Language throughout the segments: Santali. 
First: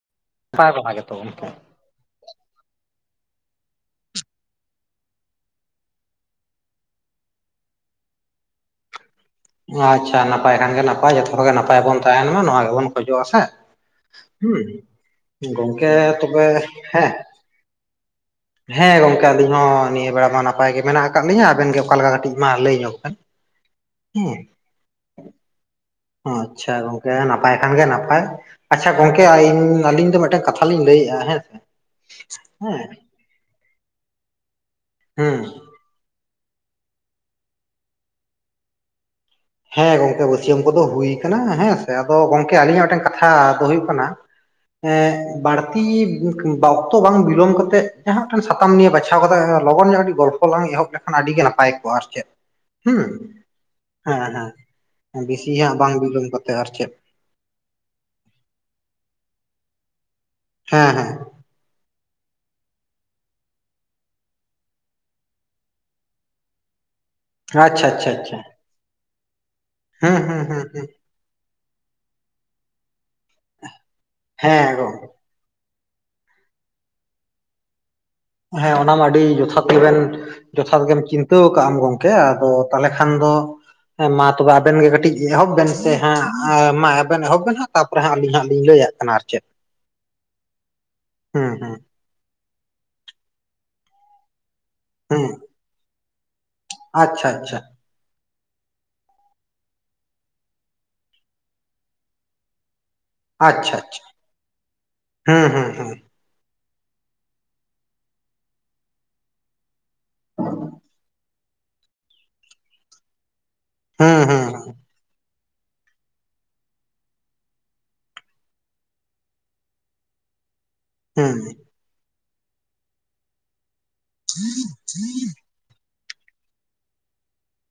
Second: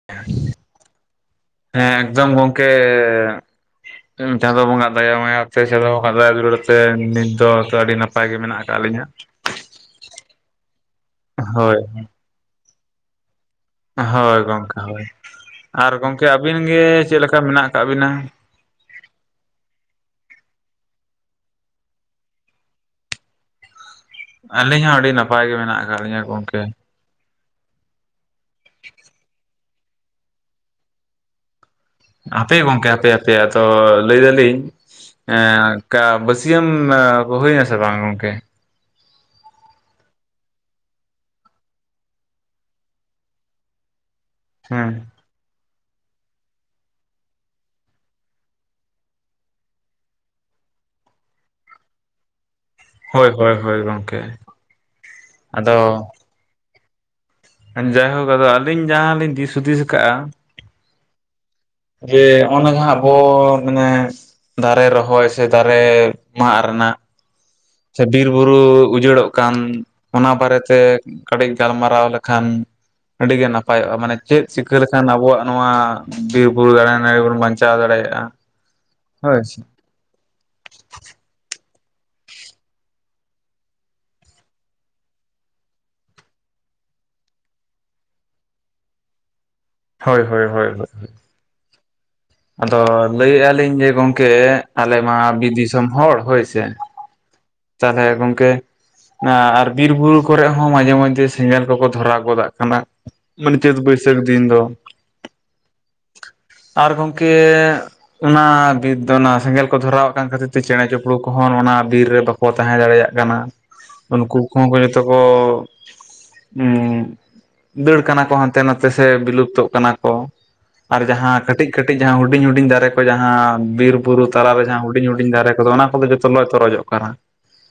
[unintelligible] [unintelligible] ᱦᱮᱸ ᱮᱠᱫᱚᱢ ᱜᱚᱝᱠᱮ ᱪᱟᱸᱫᱚ ᱵᱚᱸᱜᱣᱟᱜ ᱫᱟᱭᱟ ᱢᱟᱭᱟ ᱛᱮ ᱪᱟᱸᱫᱚ ᱵᱚᱸᱜᱟᱣᱟᱜ ᱫᱟᱭᱟ ᱫᱩᱞᱟᱹᱲ ᱛᱮ ᱱᱤᱛ ᱫᱚ ᱟᱹᱰᱤ ᱱᱟᱯ ᱱᱟᱯᱟᱭ ᱜᱮ ᱢᱮᱱᱟᱜ ᱟᱠᱟᱫ ᱞᱤᱧᱟ ᱟᱪᱪᱷᱟ ᱱᱟᱯᱟᱭ ᱠᱷᱟᱱ ᱜᱮ ᱱᱟᱯᱟᱭ ᱡᱚᱛᱚ ᱦᱚᱲᱮ ᱦᱳᱭ ᱱᱟᱯᱟᱭ ᱵᱚᱱ ᱛᱟᱦᱮᱱ ᱢᱟ ᱱᱚᱣᱟ ᱜᱮᱵᱚᱱ ᱠᱷᱚᱡᱚᱜᱼᱟ ᱥᱮ ᱦᱳᱭ ᱜᱚᱢᱠᱮ ᱦᱩᱸ ᱦᱳᱭ ᱟᱨ ᱜᱚᱝᱠᱮ ᱜᱚᱢᱠᱮ ᱛᱚᱵᱮ ᱟᱹᱵᱤᱱ ᱜᱮ ᱦᱮᱸ ᱪᱮᱫ ᱞᱮᱠᱟ ᱢᱮᱱᱟᱜ ᱟᱠᱟᱜ ᱵᱤᱱᱟ ᱦᱮᱸ ᱜᱚᱝᱠᱮ ᱟᱞᱤᱧ ᱦᱚᱸ ᱱᱤᱭᱟᱹ ᱵᱮᱲᱟ ᱢᱟ ᱱᱟᱯᱟᱭ ᱜᱮ ᱢᱮᱱᱟᱜ ᱟᱠᱟᱫ ᱞᱤᱧᱟᱹ ᱟᱵᱮᱱ ᱜᱮ ᱚᱠᱟ ᱞᱮᱠᱟ ᱠᱟᱹᱴᱤᱡ ᱢᱟ ᱞᱟᱹᱭ ᱧᱚᱜ ᱵᱮᱱ ᱦᱮᱸ ᱟᱹᱞᱤᱧ ᱦᱚᱸ ᱟᱹᱰᱤ ᱱᱟᱯ ᱱᱟᱯᱟᱭ ᱜᱮ ᱢᱮᱱᱟᱜ ᱟᱠᱟᱫ ᱞᱤᱧᱟᱹ ᱜᱚᱝᱠᱮ ᱟᱪᱪᱷᱟ ᱜᱚᱝᱠᱮ ᱱᱟᱯᱟᱭ ᱠᱷᱟᱱ ᱜᱮ ᱱᱟᱯᱟᱭ ᱟᱪᱪᱷᱟ ᱜᱚᱝᱠᱮ ᱤᱧ ᱟᱞᱤᱧ ᱫᱚ ᱢᱤᱫᱴᱟᱝ ᱠᱟᱛᱷᱟ ᱠᱟᱛᱷᱟᱞᱤᱧ ᱞᱟᱹᱭᱮᱜᱼᱟ ᱦᱮᱸ ᱥᱮ ᱦᱟᱯᱮ ᱦᱮᱸ ᱜᱚᱝᱠᱮ ᱦᱟᱯᱮ ᱦᱟᱯᱮ ᱟᱫᱚ ᱞᱟᱹᱭ ᱫᱟᱹᱞᱤᱧ ᱦᱩᱸ ᱮᱸ ᱠᱟ ᱵᱟᱹᱥᱭᱢ ᱦᱩᱭᱱᱟ ᱥᱮ ᱵᱟᱝ ᱜᱚᱢᱠᱮ? ᱦᱮᱸ ᱜᱚᱝᱠᱮ ᱵᱟᱹᱥᱭᱟᱹᱢ ᱠᱚᱫᱚ ᱦᱩᱭ ᱠᱟᱱᱟ ᱦᱮᱸ ᱥᱮ ᱟᱫᱚ ᱜᱚᱝᱠᱮ ᱟᱹᱞᱤᱧᱟᱜ ᱢᱤᱫᱴᱮᱱ ᱠᱟᱛᱷᱟ ᱫᱚ ᱦᱩᱭᱩᱜ ᱠᱟᱱᱟ ᱦᱮᱸ ᱮᱸᱜ ᱵᱟᱲ ᱵᱟᱲᱛᱤ ᱚᱠᱛᱚ ᱵᱟᱝ ᱵᱤᱞᱚᱢ ᱠᱟᱛᱮ ᱡᱟᱦᱟᱸ ᱢᱤᱫᱴᱮᱱ ᱥᱟᱛᱟᱢ ᱱᱤᱭᱮ ᱵᱟᱪᱷᱟᱣ ᱠᱟᱛᱮ ᱞᱚᱜᱚᱱ ᱧᱚᱜ ᱠᱟᱴᱤᱡ ᱜᱚᱞᱯᱷᱚ ᱞᱟᱝ ᱮᱦᱚᱵ ᱞᱮᱠᱷᱟᱱ ᱠᱷᱟᱱ ᱟᱹᱰᱤ ᱜᱮ ᱱᱟᱯᱟᱭ ᱠᱚᱜᱼᱟ ᱟᱨ ᱪᱮᱫ ᱦᱩᱸ ᱦᱳᱭ ᱦᱳᱭ ᱦᱳᱭ ᱜᱚᱝᱠ ᱦᱮᱸ ᱦᱮᱸ ᱵᱮᱥᱤ ᱦᱟᱸᱜ ᱵᱟᱝ ᱵᱤᱞᱚᱢ ᱠᱟᱛᱮ ᱟᱨ ᱪᱮᱫ ᱡᱟᱭᱦᱳᱠ ᱟᱫᱚ ᱟᱹᱞᱤᱧ ᱡᱟᱦᱟᱸ ᱞᱤᱧ ᱫᱤᱥ ᱦᱩᱫᱤᱥ ᱠᱟᱜᱼᱟ ᱦᱮᱸ ᱦᱮᱸ ᱡᱮ ᱦᱚᱜ-ᱚᱱᱟ ᱡᱟᱸᱦᱟ ᱟᱵᱚ ᱢᱟᱱᱮ ᱫᱟᱨᱮ ᱨᱚᱦᱚᱭ ᱥᱮ ᱫᱟᱨᱮ ᱢᱟᱜ ᱨᱮᱱᱟᱜ ᱟᱪᱪᱷᱟ ᱥᱮ ᱟᱪᱪᱷᱟ ᱵᱤᱨ ᱟᱪᱪᱷᱟ ᱵᱩᱨᱩ ᱩᱡᱟᱹᱲᱚᱜ ᱠᱟᱱ ᱦᱩᱸ ᱚᱱᱟ ᱦᱩᱸ ᱵᱟᱨᱮ ᱦᱩᱸ ᱛᱮ ᱦᱩᱸ ᱠᱟᱹᱴᱤᱡ ᱜᱟᱞᱢᱟᱨᱟᱣ ᱞᱮᱠᱷᱟᱱ ᱟᱹᱰᱤ ᱜᱮ ᱱᱟᱯᱟᱭᱚᱜᱼᱟ ᱢᱟᱱᱮ ᱪᱮᱫ ᱦᱮᱸ ᱪᱤᱠᱟᱹ ᱞᱮ ᱠᱷᱟᱱ ᱜᱚᱝᱠᱮ ᱟᱵᱚᱣᱟᱜ ᱱᱚᱣᱟ ᱵᱤᱨ ᱵᱩᱨᱩ ᱫᱟᱨᱮ ᱱᱟᱹᱲᱤ ᱵᱚᱱ ᱵᱟᱧᱪᱟᱣ ᱫᱟᱲᱮᱭᱟᱜᱼᱟ ᱦᱮᱸ ᱚᱱᱟ ᱢᱟ ᱟᱹᱰᱤ ᱦᱳᱭ ᱥᱮ ᱡᱚᱛᱷᱟᱛ ᱜᱮᱵᱮᱱ ᱡᱚᱛᱷᱟᱛ ᱜᱮᱢ ᱪᱤᱱᱛᱟᱹᱣᱟᱠᱟᱜ ᱟᱢ ᱜᱚᱢᱠᱮ ᱟᱫᱚ ᱛᱟᱦᱞᱮ ᱠᱷᱟᱱ ᱫᱚ ᱦᱮᱸ ᱢᱟ ᱛᱚᱵᱮ ᱟᱵᱮᱱ ᱜᱮ ᱠᱟᱹᱴᱤᱡ ᱮᱦᱚᱵ ᱵᱮᱱ ᱥᱮ ᱦᱟᱸᱜ ᱢᱟ ᱟᱵᱮᱱ ᱮᱦᱚᱵ ᱵᱮᱱ ᱦᱟᱸᱜ ᱛᱟ ᱛᱟ ᱦᱟᱸᱜ ᱟᱹᱞᱤᱧ ᱦᱟᱸᱜ ᱞᱤᱧ ᱞᱟᱹᱭᱟᱜ ᱠᱟᱱᱟ ᱟᱨ ᱪᱮᱫ ᱦᱳᱭ ᱦᱳᱭ ᱦᱳᱭ ᱦᱳᱭ ᱦᱩᱸ ᱦᱩᱸ ᱟᱫᱚ ᱞᱟᱹᱭᱮᱫ ᱟᱞᱤᱧ ᱡᱮ ᱜᱚᱝᱠᱮ ᱟᱞᱮ ᱢᱟ ᱦᱩᱸ ᱵᱤᱨ ᱫᱤᱥᱚᱢ ᱦᱚᱲ, ᱦᱳᱭ ᱥᱮ᱾ ᱟᱪᱪᱷᱟ ᱟᱪᱪᱷᱟ᱾ ᱛᱟᱦᱚᱞᱮ ᱜᱚᱢᱠᱮ ᱟᱨ ᱵᱤᱨ ᱵᱩᱨᱩ ᱠᱚᱨᱮ ᱦᱚᱸ ᱢᱟᱡᱷᱮ ᱢᱚᱫᱫᱷᱮ ᱥᱮᱸᱜᱮᱞ ᱠᱚᱠᱚ ᱫᱷᱚᱨᱟᱣ ᱜᱚᱫᱟᱜ ᱠᱟᱱᱟ᱾ ᱢᱟᱱᱮ ᱟᱪᱪᱷᱟ ᱪᱟᱹᱛ ᱟᱪᱪᱷᱟ ᱵᱟᱹᱭᱥᱟᱹᱠᱷ ᱫᱤᱱ ᱫᱚ ᱦᱩᱸ ᱦᱩᱸ ᱦᱩᱸ ᱟᱨ ᱜᱚᱢᱠᱮ ᱚᱱᱟ ᱵᱤᱨ ᱫᱚ ᱚᱱᱟ ᱥᱮᱸᱜᱮᱞ ᱠᱚ ᱫᱷᱚᱨᱟᱣ ᱠᱟᱱ ᱠᱷᱟᱹᱛᱤᱨ ᱛᱮ ᱪᱮᱬᱮ ᱪᱤᱯᱲᱩ ᱠᱚᱦᱚᱸ ᱚᱱᱟ ᱵᱤᱨ ᱨᱮ ᱵᱟ ᱠᱚ ᱛᱟᱦᱮᱸ ᱫᱟᱲᱮᱭᱟᱜ ᱠᱟᱱᱟ᱾ ᱦᱩᱸ ᱩᱱᱠᱩ ᱦᱩᱸ ᱠᱚᱦᱚᱸ ᱠᱚ ᱡᱚᱛᱚ ᱠᱚ ᱩᱸ ᱫᱟᱹᱲ ᱠᱟᱱᱟ ᱠᱚ ᱦᱟᱱᱛᱮ ᱱᱟᱛᱮ ᱥᱮ ᱵᱤᱞᱩᱯᱛᱚᱜ ᱠᱟᱱᱟ ᱠᱚ᱾ ᱟᱨ ᱦᱩᱸ ᱡᱟᱦᱟᱸ ᱠᱟᱹᱴᱤᱡ ᱠᱟᱹᱴᱤᱡ ᱡᱟᱦᱟᱸ ᱦᱩᱰᱤᱧ ᱦᱩᱰᱤᱧ ᱫᱟᱨᱮ ᱠᱚ ᱡᱟᱦᱟᱸ ᱵᱤᱨ ᱵᱩᱨᱩ ᱛᱟᱞᱟᱨᱮ ᱡᱟᱦᱟᱸ ᱦᱩᱰᱤᱧ ᱦᱩᱰᱤᱧ ᱫᱟᱨᱮ ᱠᱚᱫᱚ ᱚᱱᱟ ᱠᱚᱫᱚ ᱡᱚᱛᱚ ᱞᱚ ᱛᱚᱨᱚᱡᱚᱜ ᱠᱟᱱᱟ᱾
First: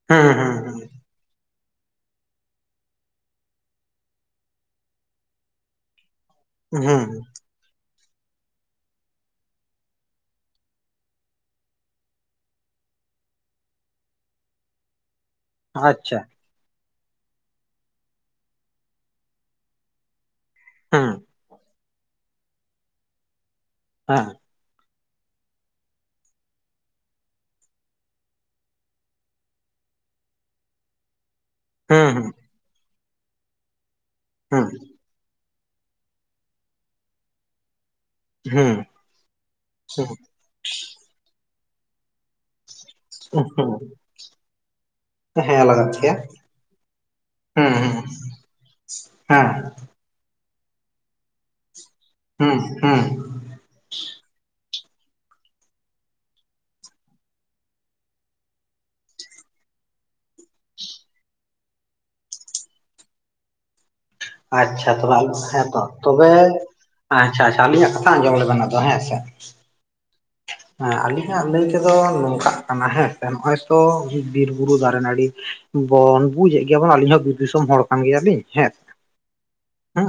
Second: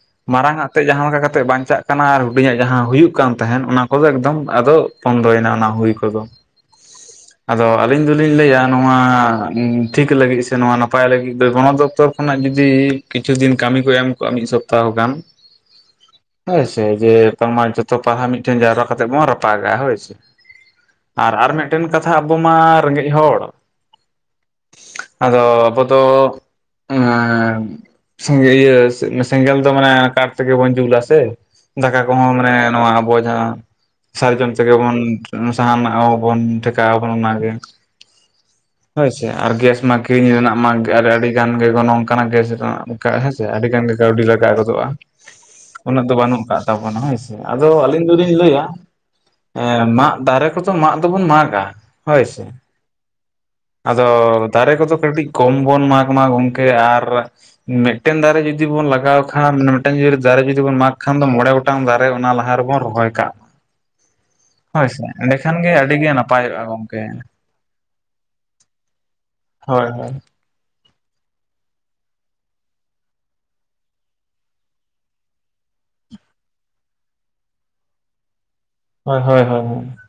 ᱦᱩᱸ ᱦᱩᱸ ᱢᱟᱨᱟᱝ ᱟᱜ ᱛᱮᱫ ᱡᱟᱦᱟᱸ ᱞᱮᱠᱟ ᱠᱟᱛᱮᱜ ᱵᱟᱧᱪᱟᱜ ᱠᱟᱱᱟ, ᱟᱨ ᱦᱩᱰᱤᱧᱟᱜ ᱡᱟᱦᱟᱸ ᱦᱩᱭᱩᱜ ᱠᱟᱱ ᱛᱟᱦᱮᱸᱱ ᱚᱱᱟ ᱠᱚᱫᱚ ᱮᱠᱫᱚᱢ ᱟᱫᱚ ᱵᱚᱱᱫᱚᱭ ᱮᱱᱟ ᱚᱱᱟ ᱦᱩᱭ ᱠᱚᱫᱚ᱾ ᱦᱩᱸ ᱟᱫᱚ ᱟᱹᱞᱤᱧ ᱫᱚᱞᱤᱧ ᱞᱟᱹᱭᱟ, ᱱᱚᱣᱟ ᱴᱷᱤᱠ ᱞᱟᱹᱜᱤᱫ ᱥᱮ ᱱᱚᱣᱟ ᱱᱟᱯᱟᱭ ᱞᱟᱹᱜᱤᱫ ᱫᱚ ᱵᱚᱱᱚᱫᱚᱯᱛᱚᱨ ᱠᱷᱚᱱᱟᱜ ᱡᱩᱫᱤ ᱠᱤᱪᱷᱩ ᱫᱤᱱ ᱠᱟᱹᱢᱤ ᱠᱚ ᱮᱢ ᱠᱚᱜᱼᱟ ᱢᱤᱫ ᱥᱚᱯᱛᱟᱦᱚ ᱜᱟᱱ ᱟᱪᱪᱷᱟ ᱾ ᱦᱳᱭ ᱥᱮ ᱡᱮ ᱱᱮᱛᱟᱨ ᱢᱟ ᱡᱚᱛᱚ ᱯᱟᱞᱦᱟ ᱢᱤᱫᱴᱷᱮᱱ ᱡᱟᱣᱨᱟ ᱠᱟᱛᱮ ᱵᱚᱱ ᱨᱟᱯᱟᱜᱟ ᱦᱳᱭ ᱥᱮ ᱦᱩᱸ ᱾ ᱟᱨ ᱟᱨ ᱢᱮᱫᱴᱮᱱ ᱠᱟᱛᱷᱟ ᱟᱵᱚ ᱢᱟ ᱨᱮᱸᱜᱮᱡ ᱦᱚᱲ ᱦᱮᱸ᱾ ᱟᱫᱚ ᱟᱵᱚ ᱫᱚ ᱮᱻ ᱥᱚᱝᱜᱮ ᱤᱭᱟᱹ ᱥᱮᱸᱜᱮᱞ ᱫᱚ ᱢᱟᱱᱮ ᱠᱟᱴ ᱛᱮᱜᱮ ᱵᱚᱱ ᱡᱩᱞᱟ ᱥᱮ ᱫᱟᱠᱟ ᱦᱩᱸ ᱦᱩᱸ ᱠᱚᱦᱚᱸ ᱢᱟᱱᱮ ᱱᱚᱣᱟ ᱟᱵᱚ ᱡᱟᱸᱦᱟ ᱥᱟᱨᱡᱚᱢ ᱛᱮᱜᱮ ᱵᱚᱱ ᱥᱟᱦᱟᱱᱟᱜ ᱦᱚᱵᱚᱱ ᱴᱷᱮᱠᱟᱹᱣ ᱟᱠᱟᱱᱟ ᱚᱱᱟ ᱜᱮ᱾ ᱦᱩᱸ ᱦᱳᱭ ᱥᱮ ᱟᱨ ᱜᱮᱥ ᱢᱟ ᱦᱩᱸ ᱠᱤᱨᱤᱧ ᱨᱮᱱᱟᱜ ᱢᱟ ᱟᱹᱰᱤ ᱟᱹᱰᱤ ᱜᱟᱱ ᱜᱮ ᱜᱚᱱᱚᱝ ᱠᱟᱱᱟ᱾ ᱜᱮᱥ ᱨᱮᱱᱟᱜ ᱦᱮᱸ ᱥᱮ ᱟᱹᱰᱤ ᱦᱩᱸ ᱜᱟᱱ ᱜᱮ ᱠᱟᱹᱣᱰᱤ ᱞᱟᱜᱟᱣ ᱜᱚᱫᱚᱜᱼᱟ᱾ ᱦᱮᱸ ᱞᱟᱜᱟᱜ ᱩᱱᱟᱹᱜ ᱫᱚ ᱜᱮᱭᱟ ᱵᱟᱹᱱᱩᱜ ᱠᱟᱜ ᱛᱟᱵᱚᱱᱟ ᱦᱳᱭ ᱥᱮ ᱾ ᱟᱫᱚ ᱦᱩᱸ ᱦᱩᱸ ᱟᱹᱞᱤᱧ ᱫᱚᱞᱤᱧ ᱞᱟᱹᱭᱟ ᱦᱮᱸ ᱢᱟᱜ ᱫᱟᱨᱮ ᱠᱚᱫᱚ ᱢᱟᱜ ᱫᱚᱵᱚᱱ ᱢᱟᱜᱼᱟ ᱦᱳᱭ ᱥᱮ ᱦᱩᱸ ᱦᱩᱸ ᱟᱫᱚ ᱫᱟᱨᱮ ᱠᱚᱫᱚ ᱠᱟᱹᱴᱤᱡ ᱠᱚᱢ ᱵᱚᱱ ᱢᱟᱜ ᱢᱟ ᱜᱚᱢᱠᱮ ᱟᱨ ᱢᱮᱫᱴᱮᱱ ᱫᱟᱨᱮ ᱡᱩᱫᱤ ᱡᱩᱫᱤ ᱵᱚᱱ ᱞᱟᱜᱟᱣ ᱠᱷᱟᱱ ᱢᱮᱫᱴᱟᱝ ᱡᱩᱫᱤ ᱫᱟᱨᱮ ᱡᱩᱫᱤ ᱵᱚᱱ ᱢᱟᱜ ᱠᱷᱟᱱ ᱫᱚ, ᱢᱚᱬᱮ ᱜᱚᱴᱟᱝ ᱫᱟᱨᱮ ᱚᱱᱟ ᱞᱟᱦᱟ ᱨᱮᱵᱚᱱ ᱨᱚᱦᱚᱭ ᱠᱟᱜ [unintelligible] ᱢᱟ ᱦᱳᱭ ᱟᱪᱪᱷᱟ ᱥᱮ ᱛᱚᱵᱮ ᱮᱸᱰᱮᱠᱷᱟᱱ ᱦᱮᱸ ᱜᱮ ᱛᱚ ᱟᱹᱰᱤ ᱜᱮ ᱛᱚᱵᱮ ᱱᱟᱯᱟᱭᱚᱜᱼᱟ ᱜᱚᱢᱠᱮ ᱟᱪᱪᱷᱟ ᱟᱪᱪᱷᱟ ᱟᱞᱤᱧᱟᱜ ᱠᱟᱛᱷᱟ ᱟᱸᱡᱚᱢ ᱞᱮᱵᱮᱱ ᱟᱹᱫᱚ ᱦᱮᱸ ᱥᱮ ᱦᱳᱭ ᱦᱳᱭ᱾ ᱦᱮᱸ ᱟᱹᱞᱤᱧᱟᱜ ᱞᱟᱹᱭ ᱛᱮᱫᱚ ᱱᱚᱝᱠᱟᱜ ᱠᱟᱱᱟ ᱦᱮᱸ ᱥᱮ, ᱱᱚᱜᱼᱚᱭ ᱛᱚ ᱵᱤᱨ ᱵᱩᱨᱩ ᱫᱟᱨᱮ ᱱᱟᱹᱲᱤ ᱵᱚᱱ ᱵᱩᱡ ᱮᱫ ᱜᱮᱭᱟ ᱵᱚᱱ, ᱟᱹᱞᱤᱧ ᱦᱚᱸ ᱵᱤᱨ ᱫᱤᱥᱚᱢ ᱦᱚᱲ ᱠᱟᱱ ᱜᱮᱭᱟ ᱞᱤᱧ ᱦᱮᱸ ᱦᱳᱭ ᱦᱳᱭ ᱦᱳᱭ ᱾ ᱦᱮᱸ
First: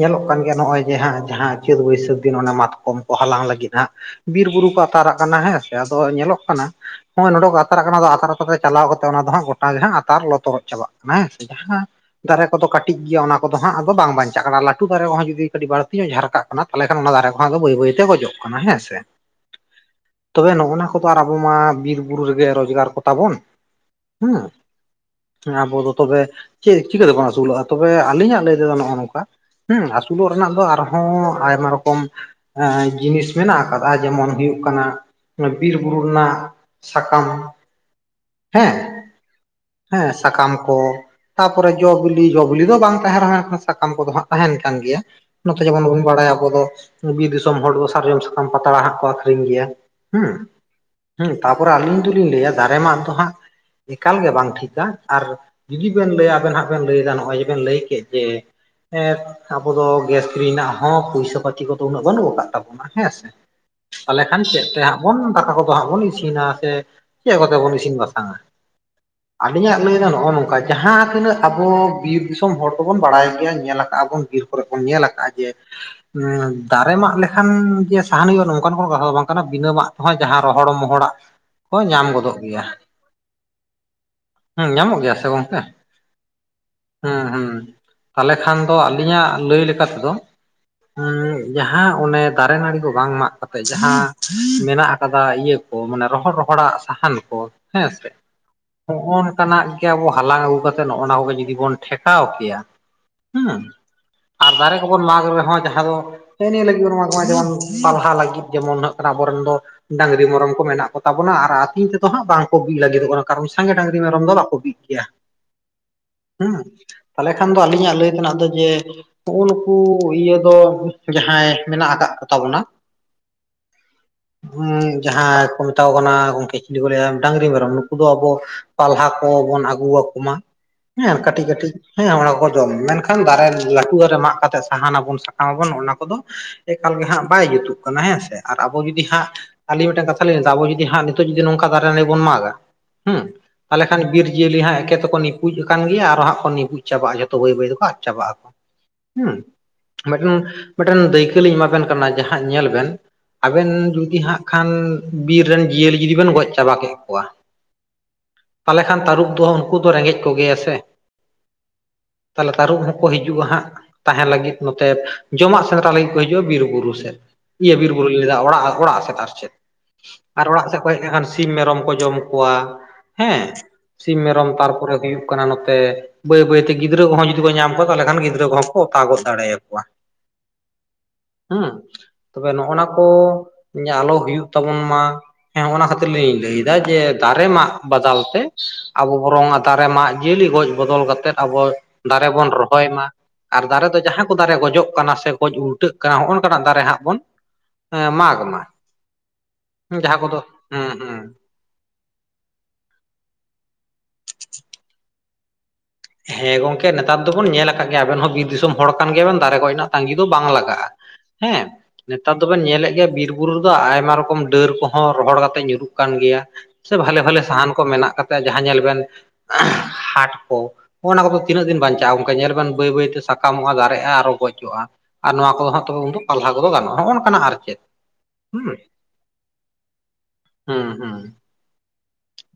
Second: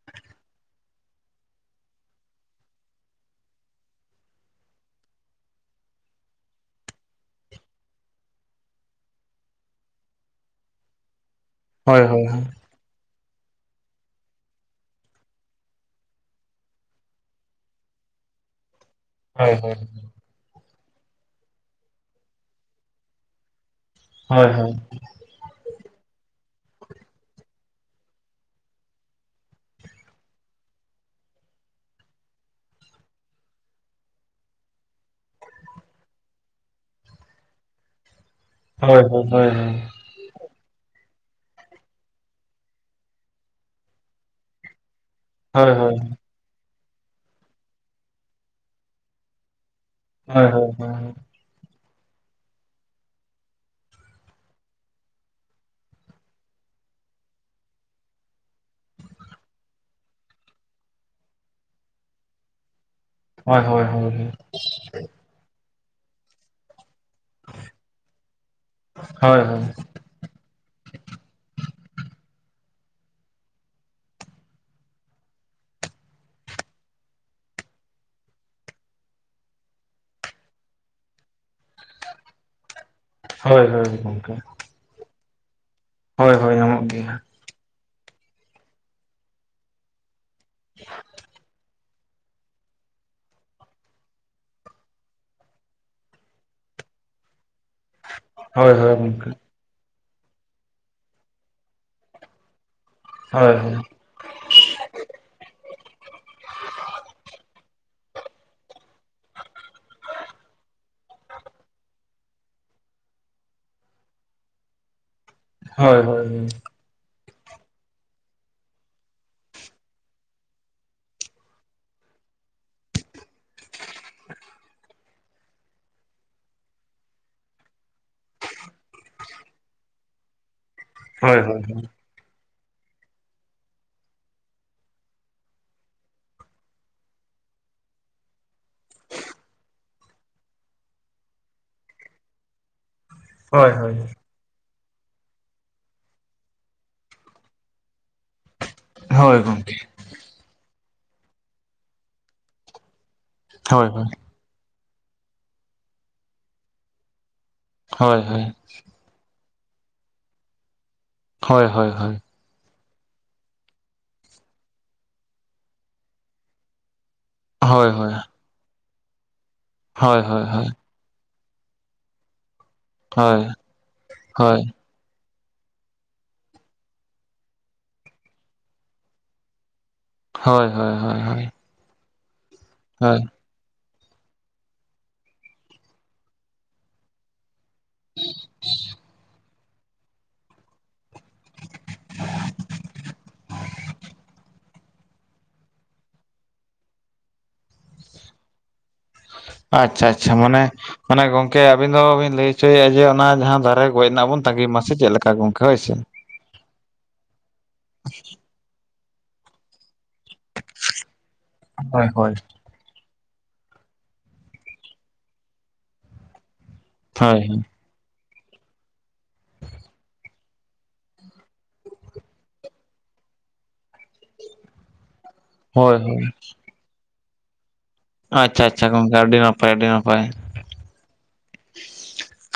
ᱧᱮᱞᱚᱜ ᱠᱟᱱ ᱜᱮᱭᱟ, ᱱᱚᱜᱼᱚᱭ ᱡᱮ ᱦᱟᱸᱜ ᱡᱟᱸᱦᱟ ᱪᱟᱹᱛ ᱵᱟᱹᱭᱥᱟᱹᱠᱷᱽ ᱫᱤᱱ ᱢᱟᱛᱠᱚᱢ ᱠᱚ ᱦᱟᱞᱟᱝ ᱞᱟᱹᱜᱤᱫ ᱦᱟᱸᱜ ᱵᱤᱨ ᱵᱩᱨᱩ ᱠᱚ ᱟᱛᱟᱨᱟᱜ ᱠᱟᱱᱟ ᱦᱮᱸ ᱥᱮ ᱟᱫᱚ ᱧᱮᱞᱚᱜ ᱠᱟᱱᱟ ᱦᱳᱭ ᱱᱚᱰᱮ ᱠᱚ ᱟᱛᱟᱨᱟᱜ ᱠᱟᱱᱟ, ᱟᱫᱚ ᱟᱛᱟᱨ ᱟᱛᱟᱨ ᱨᱮ ᱪᱟᱞᱟᱣ ᱠᱟᱛᱮ ᱚᱱᱟ ᱫᱚ ᱦᱟᱸᱜ ᱜᱚᱴᱟ ᱜᱮ ᱦᱟᱸᱜ ᱟᱛᱟᱨ ᱞᱚ ᱛᱚᱨᱚᱡ ᱪᱟᱵᱟᱜ ᱾ ᱦᱮᱸ ᱥᱮ ᱡᱟᱸᱦᱟ ᱦᱳᱭ ᱦᱳᱭ ᱫᱟᱨᱮ ᱠᱚᱫᱚ ᱠᱟᱴ ᱠᱟᱹᱴᱤᱡ ᱜᱮᱭᱟ ᱚᱱᱟ ᱠᱚᱫᱚ ᱦᱟᱸᱜ ᱟᱫᱚ ᱵᱟᱝ ᱵᱟᱧᱪᱟᱜ ᱠᱟᱱᱟ᱾ ᱞᱟᱹᱴᱩ ᱫᱟᱨᱮ ᱠᱚᱦᱚᱸ ᱡᱩᱫᱤ ᱠᱟᱹᱤᱡ ᱵᱟᱹᱲᱛᱤ ᱧᱚᱜ ᱡᱷᱟᱨᱠᱟᱜ ᱠᱟᱱᱟ, ᱛᱟᱦᱚᱞᱮ ᱠᱷᱟᱱ ᱚᱱᱟ ᱫᱟᱨᱮ ᱠᱚᱦᱚᱸ ᱟᱫᱚ ᱵᱟᱹᱭ ᱵᱟᱹᱭ ᱛᱮ ᱜᱚᱡᱚᱜ ᱪᱟᱵᱟᱜ-ᱟ᱾ ᱠᱟᱱᱟ ᱦᱮᱸ ᱥᱮ ᱦᱳᱭ ᱦᱳᱭ᱾ ᱛᱚᱵᱮ ᱱᱚᱜᱼᱱᱟ ᱠᱚᱫᱚ ᱟᱨ ᱟᱵᱚ ᱢᱟ ᱵᱤᱨ ᱵᱩᱨᱩ ᱨᱮᱜᱮ ᱨᱳᱪᱠᱟᱨ ᱠᱚᱛᱟ ᱵᱚᱱ ᱦᱮᱸ᱾ ᱦᱳᱭ ᱦᱳᱭ ᱟᱵᱚ ᱫᱚ ᱛᱚᱵᱮ ᱪᱮᱫ ᱪᱤᱠᱟᱹᱛᱮᱵᱚᱱ ᱟᱹᱥᱩᱞᱚᱜᱼᱟ? ᱛᱚᱵᱮ ᱟᱹᱞᱤᱧᱟᱜ ᱞᱟᱹᱭ ᱛᱮᱫᱚ ᱱᱚᱜᱚ ᱱᱚᱝᱠᱟ ᱦᱮᱸ ᱟᱹᱥᱩᱞᱚᱜ ᱨᱮᱱᱟᱜ ᱫᱚ ᱟᱨᱦᱚᱸ ᱟᱭᱢᱟ ᱨᱚᱠᱚᱢ ᱡᱤᱱᱤᱥ ᱢᱮᱱᱟᱜ ᱟᱠᱟᱫᱟ᱾ ᱡᱮᱢᱚᱱ ᱦᱩᱭᱩᱜ ᱠᱟᱱᱟ ᱵᱤᱨ ᱵᱩᱨᱩ ᱨᱮᱱᱟᱜ ᱥᱟᱠᱟᱢ ᱦᱮᱸ ᱦᱳᱭ ᱦᱳᱭ ᱦᱳᱭ ᱦᱮᱸ ᱥᱟᱠᱟᱢ ᱠᱚ ᱛᱟᱯᱚᱨᱮ ᱡᱚ ᱵᱤᱞᱤ ᱡᱚ ᱵᱤᱞᱤ ᱫᱚ ᱵᱟᱝ ᱛᱟᱸᱦᱮᱱ ᱨᱮᱦᱚᱸ, ᱥᱟᱠᱟᱢ ᱠᱚᱫᱚ ᱦᱟᱸᱜ ᱛᱟᱦᱮᱱ ᱠᱟᱱ ᱜᱮᱭᱟ᱾ ᱱᱚᱛᱮ ᱦᱳᱭ ᱡᱮᱢᱚᱱ ᱦᱳᱭ ᱵᱚᱱ ᱵᱟᱲᱟᱭᱟ ᱟᱵᱚ ᱫᱚ ᱵᱤᱨ ᱫᱤᱥᱚᱢ ᱦᱚᱲ ᱫᱚ ᱥᱟᱨᱡᱚᱢ ᱥᱟᱠᱟᱢ ᱯᱟᱛᱲᱟ ᱦᱟᱸᱜ ᱠᱚ ᱟᱹᱠᱷᱨᱤᱧ ᱜᱮᱭᱟ᱾ ᱦᱮᱸᱻ ᱦᱳᱭ ᱦᱳᱭ ᱦᱳᱭ ᱦᱮᱸᱻ ᱛᱟᱨᱯᱚᱨᱮ ᱟᱹᱞᱤᱧ ᱫᱚᱞᱤᱧ ᱞᱟᱹᱭᱟ ᱫᱟᱨᱮ ᱢᱟᱜ ᱫᱚ ᱦᱟᱸᱜ ᱮᱠᱟᱞ ᱜᱮ ᱵᱟᱝ ᱴᱷᱤᱠᱟ ᱟᱨ ᱡᱩᱫᱤ ᱵᱮᱱ ᱞᱟᱹᱭᱟ ᱟᱵᱮᱱ ᱦᱟᱜ ᱵᱮᱱ ᱞᱟᱹᱭᱫᱟ ᱱᱚᱜᱼᱚᱭ ᱡᱮᱵᱮᱱ ᱞᱟᱹᱭ ᱠᱮᱫ ᱡᱮ ᱦᱮᱸ ᱟᱵᱚ ᱫᱚ ᱜᱮᱥ ᱠᱤᱨᱤᱧ ᱨᱮᱱᱟᱜ ᱦᱚᱸ ᱯᱩᱭᱥᱟᱹ-ᱯᱟᱹᱛᱤ ᱠᱚᱫᱚ ᱩᱱᱟᱹᱜ ᱫᱚ ᱵᱟᱹᱱᱩᱜ ᱟᱠᱟᱫ ᱛᱟᱵᱚᱱᱟ ᱦᱮᱸ ᱥᱮ ᱾ ᱦᱳᱭ-ᱦᱳᱭ ᱛᱟᱦᱚᱞᱮ ᱠᱷᱟᱱ ᱪᱮᱫ ᱛᱮ ᱦᱟᱸᱜ ᱵᱚᱱ ᱫᱟᱠᱟ ᱠᱚᱫᱚ ᱦᱟᱸᱜ ᱵᱚᱱ ᱤᱥᱤᱱᱟ ᱥᱮ ᱪᱮᱫ ᱠᱚᱛᱮ ᱵᱚᱱ ᱤᱥᱤᱱ ᱵᱟᱥᱟᱝ-ᱟ? ᱦᱳᱭ ᱦᱳᱭ ᱟᱹᱞᱤᱧᱟᱜ ᱞᱟᱹᱭ ᱫᱚ ᱱᱚᱜ-ᱚᱭ ᱱᱚᱝᱠᱟ ᱡᱟᱸᱦᱟ ᱛᱤᱱᱟᱹᱜ ᱟᱵᱚ ᱵᱤᱨ ᱫᱤᱥᱚᱢ ᱦᱚᱲ ᱠᱚᱵᱚᱱ ᱵᱟᱲᱟᱭ ᱜᱮᱭᱟ ᱧᱮᱞ ᱟᱠᱟᱜ ᱟᱵᱚᱱ ᱵᱤᱨ ᱠᱚᱨᱮ ᱵᱚᱱ ᱧᱮᱞ ᱟᱠᱟᱜᱼᱟ ᱡᱮ ᱫᱟᱨᱮ ᱢᱟᱜ ᱞᱮᱠᱷᱟᱱ ᱜᱮᱥ ᱥᱟᱦᱟᱱ ᱦᱩᱭᱩᱜᱼᱟ ᱱᱚᱝᱠᱟᱱ ᱠᱚᱱᱚ ᱠᱟᱛᱷᱟ ᱫᱚ ᱵᱟᱝ ᱠᱟᱱᱟ ᱵᱤᱱᱟᱹᱢᱟᱜ ᱛᱮᱦᱚ ᱡᱟᱸᱦᱟ ᱨᱚᱦᱚᱲ ᱢᱚᱦᱚᱲᱟᱜ ᱠᱚ ᱧᱟᱢ ᱜᱚᱫᱚᱜ ᱜᱮᱭᱟ᱾ ᱦᱳᱭ-ᱦᱳᱭ ᱜᱚᱝᱠᱮ᱾ ᱦᱩᱸ ᱧᱟᱢᱚᱜ ᱜᱮᱭᱟ ᱥᱮ ᱜᱚᱝᱠᱮ ᱦᱳᱭ-ᱦᱳᱭ᱾ ᱦᱩᱸ-ᱦᱩᱸ ᱛᱟᱦᱚᱞᱮ ᱠᱷᱟᱱ ᱫᱚ ᱟᱹᱞᱤᱧᱟᱜ ᱞᱟᱹᱭ ᱞᱮᱠᱟ ᱛᱮᱫᱚ ᱦᱮᱸ ᱡᱟᱸᱦᱟ ᱚᱱᱮ ᱫᱟᱨᱮ ᱱᱟᱹᱲᱤ ᱠᱚ ᱵᱟᱝ ᱢᱟᱜ ᱠᱟᱛᱮ ᱡᱟᱸᱦᱟ ᱢᱮᱱᱟᱜ ᱟᱠᱟᱫᱟ ᱤᱭᱟᱹ ᱠᱚ ᱢᱟᱱᱮ ᱨᱚᱦᱚᱲ- ᱨᱚᱦᱚᱲᱟᱜ ᱥᱟᱦᱟᱱ ᱠᱚ ᱦᱮᱸ ᱥᱮ ᱦᱳᱭ ᱦᱳᱭ ᱱᱚᱜᱼ ᱜᱚᱝᱠᱮ ᱱᱚᱝᱠᱟᱱᱟᱜ ᱾ ᱟᱵᱚ ᱦᱟᱞᱟᱝ ᱟᱹᱜᱩ ᱠᱟᱛᱮ ᱱᱚᱜᱼᱚ ᱱᱟ ᱠᱚᱜᱮ ᱡᱩᱫᱤ ᱵᱚᱱ ᱴᱷᱮᱠᱟᱣ ᱠᱮᱭᱟ ᱦᱳᱭ ᱦᱮᱸ ᱦᱳᱭ ᱾ ᱟᱨ ᱫᱟᱨᱮ ᱠᱚᱵᱚᱱ ᱢᱟᱜᱽ ᱨᱮᱦᱚᱸ ᱡᱟᱦᱟᱸ ᱫᱚ ᱦᱮᱸᱼ ᱱᱤᱭᱟᱹ ᱞᱟᱹᱜᱤᱫ ᱵᱚᱱ ᱢᱟᱜ ᱢᱟ ᱡᱮᱢᱚᱱ ᱯᱟᱞᱦᱟ ᱞᱟᱹᱜᱤᱫ ᱡᱮᱢᱚᱱ ᱱᱟᱜ ᱟᱵᱚᱨᱮᱱ ᱫᱚ ᱰᱟᱹᱝᱨᱤ, ᱰᱟᱝᱨᱤ, ᱢᱮᱨᱚᱢ ᱠᱚ ᱢᱮᱱᱟᱜ ᱠᱚ ᱛᱟᱵᱚᱱᱟ ᱟᱨ ᱟᱹᱛᱤᱧ ᱛᱮᱫᱚ ᱦᱟᱸᱜ ᱵᱟᱝᱠᱚ ᱵᱤᱫ ᱞᱟᱹᱜᱤᱫᱚᱜ ᱠᱟᱱᱟ ᱟᱨ ᱥᱟᱸᱜᱮ ᱰᱟᱹᱝᱨᱤ, ᱢᱮᱨᱚᱢ ᱫᱚ ᱵᱟᱠᱚ ᱵᱤᱜ ᱜᱮᱭᱟ ᱾ ᱪᱮᱫ ᱦᱚᱸ ᱵᱟᱝ ᱟᱸᱡᱚᱢᱚᱜ ᱠᱟᱱᱟ ᱦᱮᱸᱻ ᱛᱟᱦᱞᱮ ᱠᱷᱟᱱ ᱫᱚ ᱟᱹᱞᱤᱧᱟᱜ ᱞᱟᱹᱭ ᱛᱮᱱᱟᱜ ᱫᱚ ᱡᱮ, ᱱᱚᱜᱼᱚ ᱱᱩᱠᱩ ᱤᱭᱟᱹ ᱫᱚ ᱡᱟᱦᱟᱸᱭ ᱢᱮᱱᱟᱜ ᱟᱠᱟᱫ, ᱛᱟᱵᱚᱱᱟ ᱡᱟᱦᱟᱸ ᱠᱚ ᱢᱮᱛᱟ ᱠᱚ ᱠᱟᱱᱟ ᱜᱚᱝᱠᱮ ᱠᱤᱪᱷᱩ ᱠᱚ ᱞᱟᱹᱭᱟ ᱰᱟᱝᱨᱤ, ᱢᱮᱨᱚᱢ ᱱᱩᱠᱩ ᱫᱚ ᱟᱵᱚ, ᱯᱟᱞᱦᱟ ᱠᱚᱵᱚᱱ ᱟᱹᱜᱩ ᱟᱠᱚ ᱢᱟ ᱦᱮᱸᱻ ᱦᱳᱭ ᱦᱳᱭ ᱠᱟᱹᱴᱤᱡ-ᱠᱟᱹᱴᱤᱡ ᱾ ᱦᱮᱸᱻ ᱚᱱᱟᱠᱚ ᱡᱚᱢ ᱢᱮᱱᱠᱷᱟᱱ ᱫᱟᱨᱮ ᱞᱟᱹᱴᱣᱟᱹ ᱫᱟᱨᱮ ᱢᱟᱜ ᱠᱟᱛᱮᱜ ᱥᱟᱦᱟᱱ ᱟᱵᱚᱱ, ᱥᱟᱠᱟᱢ ᱟᱵᱚᱱ ᱚᱱᱟ ᱠᱚᱫᱚ, ᱮᱠᱟᱞ ᱜᱮ ᱦᱟᱸᱜ ᱵᱟᱭ ᱡᱩᱛᱩᱜ ᱠᱟᱱᱟ ᱦᱮᱸ ᱥᱮ ᱟᱨ ᱟᱵᱚ ᱡᱩᱫᱤ ᱦᱟᱸᱜ, ᱟᱹᱞᱤᱧ ᱢᱤᱫᱴᱟᱹᱝ ᱠᱟᱛᱷᱟᱞᱤᱧ ᱞᱟᱹᱭᱫᱟ, ‌ᱟᱵᱚ ᱡᱩᱫᱤ ᱦᱟᱸᱜ ᱱᱤᱛᱚᱜ ᱡᱩᱫᱤ ᱱᱚᱝᱠᱟ ᱫᱟᱨᱮ ᱱᱟᱹᱲᱤ ᱵᱚᱱ ᱢᱟᱜᱟ ᱦᱮᱸ ᱦᱳᱭ ᱛᱟᱦᱚᱞᱮ ᱠᱷᱟᱱ ᱵᱤᱨ, ᱡᱤᱭᱟᱹᱞᱤ ᱦᱟᱜ ᱮᱠᱮ ᱛᱮᱠᱚ ᱱᱤᱯᱩᱡ ᱟᱠᱟᱱ ᱜᱮ ᱟᱨᱚᱟᱸᱜ ᱠᱚ ᱱᱤᱯᱩᱡ ᱪᱟᱵᱟ ᱡᱚᱛᱚ ᱵᱟᱹᱭ-ᱵᱟᱹᱭ ᱛᱮᱠᱚ ᱟᱫ ᱪᱟᱵᱟ ᱟᱠᱚ ᱾ ᱦᱮᱸ ᱦᱳᱭ, ᱜᱚᱝᱠᱮ ᱢᱤᱫᱴᱮᱱ-ᱢᱤᱫᱴᱮᱱ ᱫᱟᱹᱭᱠᱟᱹ ᱞᱤᱧ ᱮᱢᱟᱵᱮᱱ ᱠᱟᱱᱟ ᱡᱟᱦᱟᱸ ᱧᱮᱞ ᱵᱮᱱ, ᱟᱵᱮᱱ ᱦᱳᱭ ᱦᱳᱭ ᱡᱩᱫᱤ ᱦᱟᱸᱜ ᱠᱷᱟᱱ ᱵᱤᱨ ᱨᱮᱱ ᱡᱤᱭᱟᱹᱞᱤ ᱡᱩᱫᱤ ᱵᱮᱱ ᱜᱚᱡ ᱪᱟᱵᱟ ᱠᱮᱫ ᱠᱚᱣᱟ ᱾ ᱦᱳᱭ ᱦᱳᱭ ᱦᱳᱭ ᱛᱟᱦᱚᱞᱮ ᱠᱷᱟᱱ ᱛᱟᱹᱨᱩᱵ ᱫᱚᱦ ᱩᱱᱠᱩ ᱫᱚ ᱨᱮᱸᱜᱮᱡ ᱠᱚᱜᱮᱭᱟ ᱥᱮ? ᱦᱳᱭ-ᱦᱳᱭ, ᱦᱳᱭ ᱾ ᱛᱟᱦᱚᱞᱮ ᱛᱟᱹᱨᱩᱵ ᱦᱚᱸᱠᱚ ᱦᱤᱡᱩᱜᱼᱟ ᱦᱟᱸᱜ ᱛᱟᱦᱮᱱ ᱞᱟᱹᱜᱤᱫ ᱱᱚᱛᱮ ᱡᱚᱢᱟᱜ ᱥᱮᱸᱫᱽᱨᱟ ᱞᱟᱹᱜᱤᱫ ᱠᱚ ᱦᱤᱡᱩᱜᱼᱟ ᱵᱤᱨ-ᱵᱩᱨᱩ ᱥᱮᱫ ᱾ ᱤᱭᱟᱹ ᱦᱳᱭ ᱵᱤᱨ-ᱵᱩᱨᱩᱧ ᱞᱟᱹᱭᱫᱟ ᱚᱲᱟᱜ, ᱚᱲᱟᱜ ᱥᱮᱫ ᱟᱨ ᱪᱮᱫ ᱟᱨ ᱚᱲᱟᱜ ᱥᱮᱫ ᱾ ᱠᱚ ᱦᱮᱡ ᱞᱮᱱᱠᱷᱟᱱ ᱥᱤᱢ, ᱢᱮᱨᱚᱢ ᱠᱚ ᱡᱚᱢ ᱠᱚᱣᱟ ᱦᱮᱸ ᱥᱤᱢ, ᱢᱮᱨᱚᱢ ᱛᱟᱨᱯᱚᱨᱮ ᱦᱩᱭᱩᱜ ᱠᱟᱱᱟ, ᱠᱟᱱᱟ ᱱᱚᱛᱮ ᱵᱟᱹᱭ-ᱵᱟᱹᱭᱛᱮ ᱜᱤᱫᱽᱨᱟᱹ ᱠᱚᱦᱚᱸ ᱡᱩᱫᱤ ᱠᱚ ᱧᱟᱢ ᱠᱚᱣᱟ ᱛᱟᱦᱚᱞᱮ ᱠᱷᱟᱱ ᱜᱤᱫᱽᱨᱟᱹ ᱠᱚᱦᱚᱸ ᱚᱛᱟᱜᱚᱫ ᱫᱟᱲᱮᱭᱟᱠᱚᱣᱟ ᱾ ᱦᱳᱭ-ᱦᱳᱭ-ᱦᱳᱭ-ᱦᱳᱭ ᱦᱮᱸᱻ ᱛᱚᱵᱮ ᱱᱚᱜᱼ ᱱᱟ ᱠᱚ ᱟᱞᱚ ᱦᱩᱭᱩᱜ ᱛᱟᱵᱚᱱ ᱢᱟ ᱾ ᱦᱮᱸᱻ ᱚᱱᱟ ᱠᱷᱟᱹᱛᱤᱨ ᱞᱤᱧ ᱞᱟᱹᱭᱫᱟ ᱡᱮ ᱫᱟᱨᱮ ᱢᱟᱜ ᱵᱚᱫᱟᱞ ᱛᱮ, ᱟᱵᱚ ᱵᱚᱨᱚᱝ ᱫᱟᱨᱮ ᱢᱟ ᱡᱤᱭᱟᱹᱞᱤ ᱜᱚᱡ ᱵᱚᱫᱚᱞ ᱠᱟᱛᱮᱫ ᱟᱵᱚ ᱫᱟᱨᱮ ᱵᱚᱱ ᱨᱚᱦᱚᱭ ᱢᱟ ᱾ ᱟᱨ ᱫᱟᱨᱮ ᱫᱚ ᱡᱟᱦᱟᱸ ᱠᱚ ᱫᱟᱨᱮ ᱜᱚᱡᱚᱜ ᱠᱟᱱᱟ ᱥᱮ ᱜᱚᱡ ᱩᱞᱴᱟᱹᱜ ᱠᱟᱱᱟ ᱦᱚᱸᱜᱼᱚ ᱱᱚᱝᱠᱟᱱᱟᱜ ᱫᱟᱨᱮ ᱦᱟᱸᱜ, ᱵᱚᱱ ᱢᱟᱜᱽ-ᱢᱟ ᱾ ᱟᱪᱷᱟ-ᱟᱪᱷᱟ ᱢᱟᱱᱮ ᱢᱟᱱᱮ ᱦᱩᱸ ᱜᱚᱝ ᱜᱚᱢᱠᱮ ᱟᱵᱤᱱ ᱫᱚᱵᱤᱱ ᱞᱟᱹᱭ ᱦᱚᱪᱚᱭᱮᱫᱼᱟ ᱡᱮ ᱚᱱᱟ ᱡᱟᱦᱟᱸ ᱫᱟᱨᱮ ᱜᱚᱡ ᱨᱮᱱᱟᱜ ᱵᱚᱱ ᱛᱟᱺᱜᱤ ᱢᱟᱥ ᱥᱮ ᱪᱮᱫ ᱞᱮᱠᱟ ᱜᱚᱢᱠᱮ ᱦᱳᱭ ᱥᱮ᱾ ᱦᱮᱸᱻ ᱜᱚᱝᱠᱮ ᱱᱮᱛᱟᱨ ᱫᱚᱵᱚᱱ ᱧᱮᱞ ᱟᱠᱟᱫ ᱜᱮᱭᱟ ᱟᱵᱮᱱ ᱦᱚᱸ ᱵᱤᱨ ᱫᱤᱥᱚᱢ, ᱦᱚᱲ ᱠᱟᱱ ᱜᱮᱭᱟ ᱵᱮᱱ ᱫᱟᱨᱮ ᱜᱚᱡ ᱨᱮᱱᱟᱜ ᱛᱟᱸᱜᱤ ᱫᱚ ᱵᱟᱝ ᱞᱟᱜᱟᱜᱼᱟ ᱦᱮᱸ ᱦᱳᱭ ᱱᱮᱛᱟᱨ ᱦᱳᱭ ᱫᱚᱵᱮᱱ ᱧᱮᱞᱮᱫ ᱜᱮᱭᱟ ᱾ ᱵᱤᱨ, ᱵᱩᱨᱩ ᱨᱮᱫᱚ ᱟᱭᱢᱟ ᱨᱚᱠᱚᱢ ᱰᱟᱹᱨ ᱠᱚᱦᱚᱸ ᱨᱚᱦᱚᱲ ᱠᱟᱛᱮ ᱧᱩᱨᱩᱜ ᱠᱟᱱ ᱜᱮᱭᱟ ᱥᱮ ᱵᱷᱟᱞᱮ ᱵᱷᱟᱞᱮ ᱦᱳᱭ ᱥᱟᱦᱟᱱ ᱠᱚ ᱢᱮᱱᱟᱜ ᱟᱠᱟᱫ ᱾ ᱡᱟᱦᱟᱸ ᱧᱮᱞ ᱵᱮᱱ ᱦᱮᱸᱻᱻᱦᱟᱴ ᱠᱚ ᱾ ᱦᱚᱸᱚᱱᱟ ᱠᱚᱫᱚ ᱛᱤᱱᱟᱹᱜ ᱫᱤᱱ ᱵᱟᱧᱪᱟᱜᱼᱟ ᱚᱱᱠᱟ ᱧᱮᱞ ᱵᱮᱱ ᱵᱟᱹᱭ ᱵᱟᱹᱭ ᱛᱮ ᱥᱟᱠᱟᱢᱚᱜᱼᱟ ᱫᱟᱨᱮᱜᱼᱟ ᱟᱨᱦᱚᱸᱜᱚᱡ ᱠᱚᱜᱼᱟ ᱾ ᱟᱨ ᱱᱚᱣᱟ ᱠᱚᱫᱚ ᱦᱟᱸᱜ ᱛᱚ ᱦᱳᱭ ᱩᱱᱫᱚ ᱯᱟᱞᱦᱟ ᱠᱚᱫᱚ ᱜᱟᱱᱚᱜᱼᱟ, ᱚᱱᱠᱟᱱᱟᱜ ᱟᱨ ᱪᱮᱫ? ᱟᱪᱪᱷᱟ ᱦᱩᱸ ᱟᱪᱪᱷᱟ ᱜᱚᱢᱠᱮ ᱟᱹᱰᱤ ᱱᱟᱯᱟᱭ ᱟᱹᱰᱤ ᱱᱟᱯᱟᱭ ᱦᱩᱸ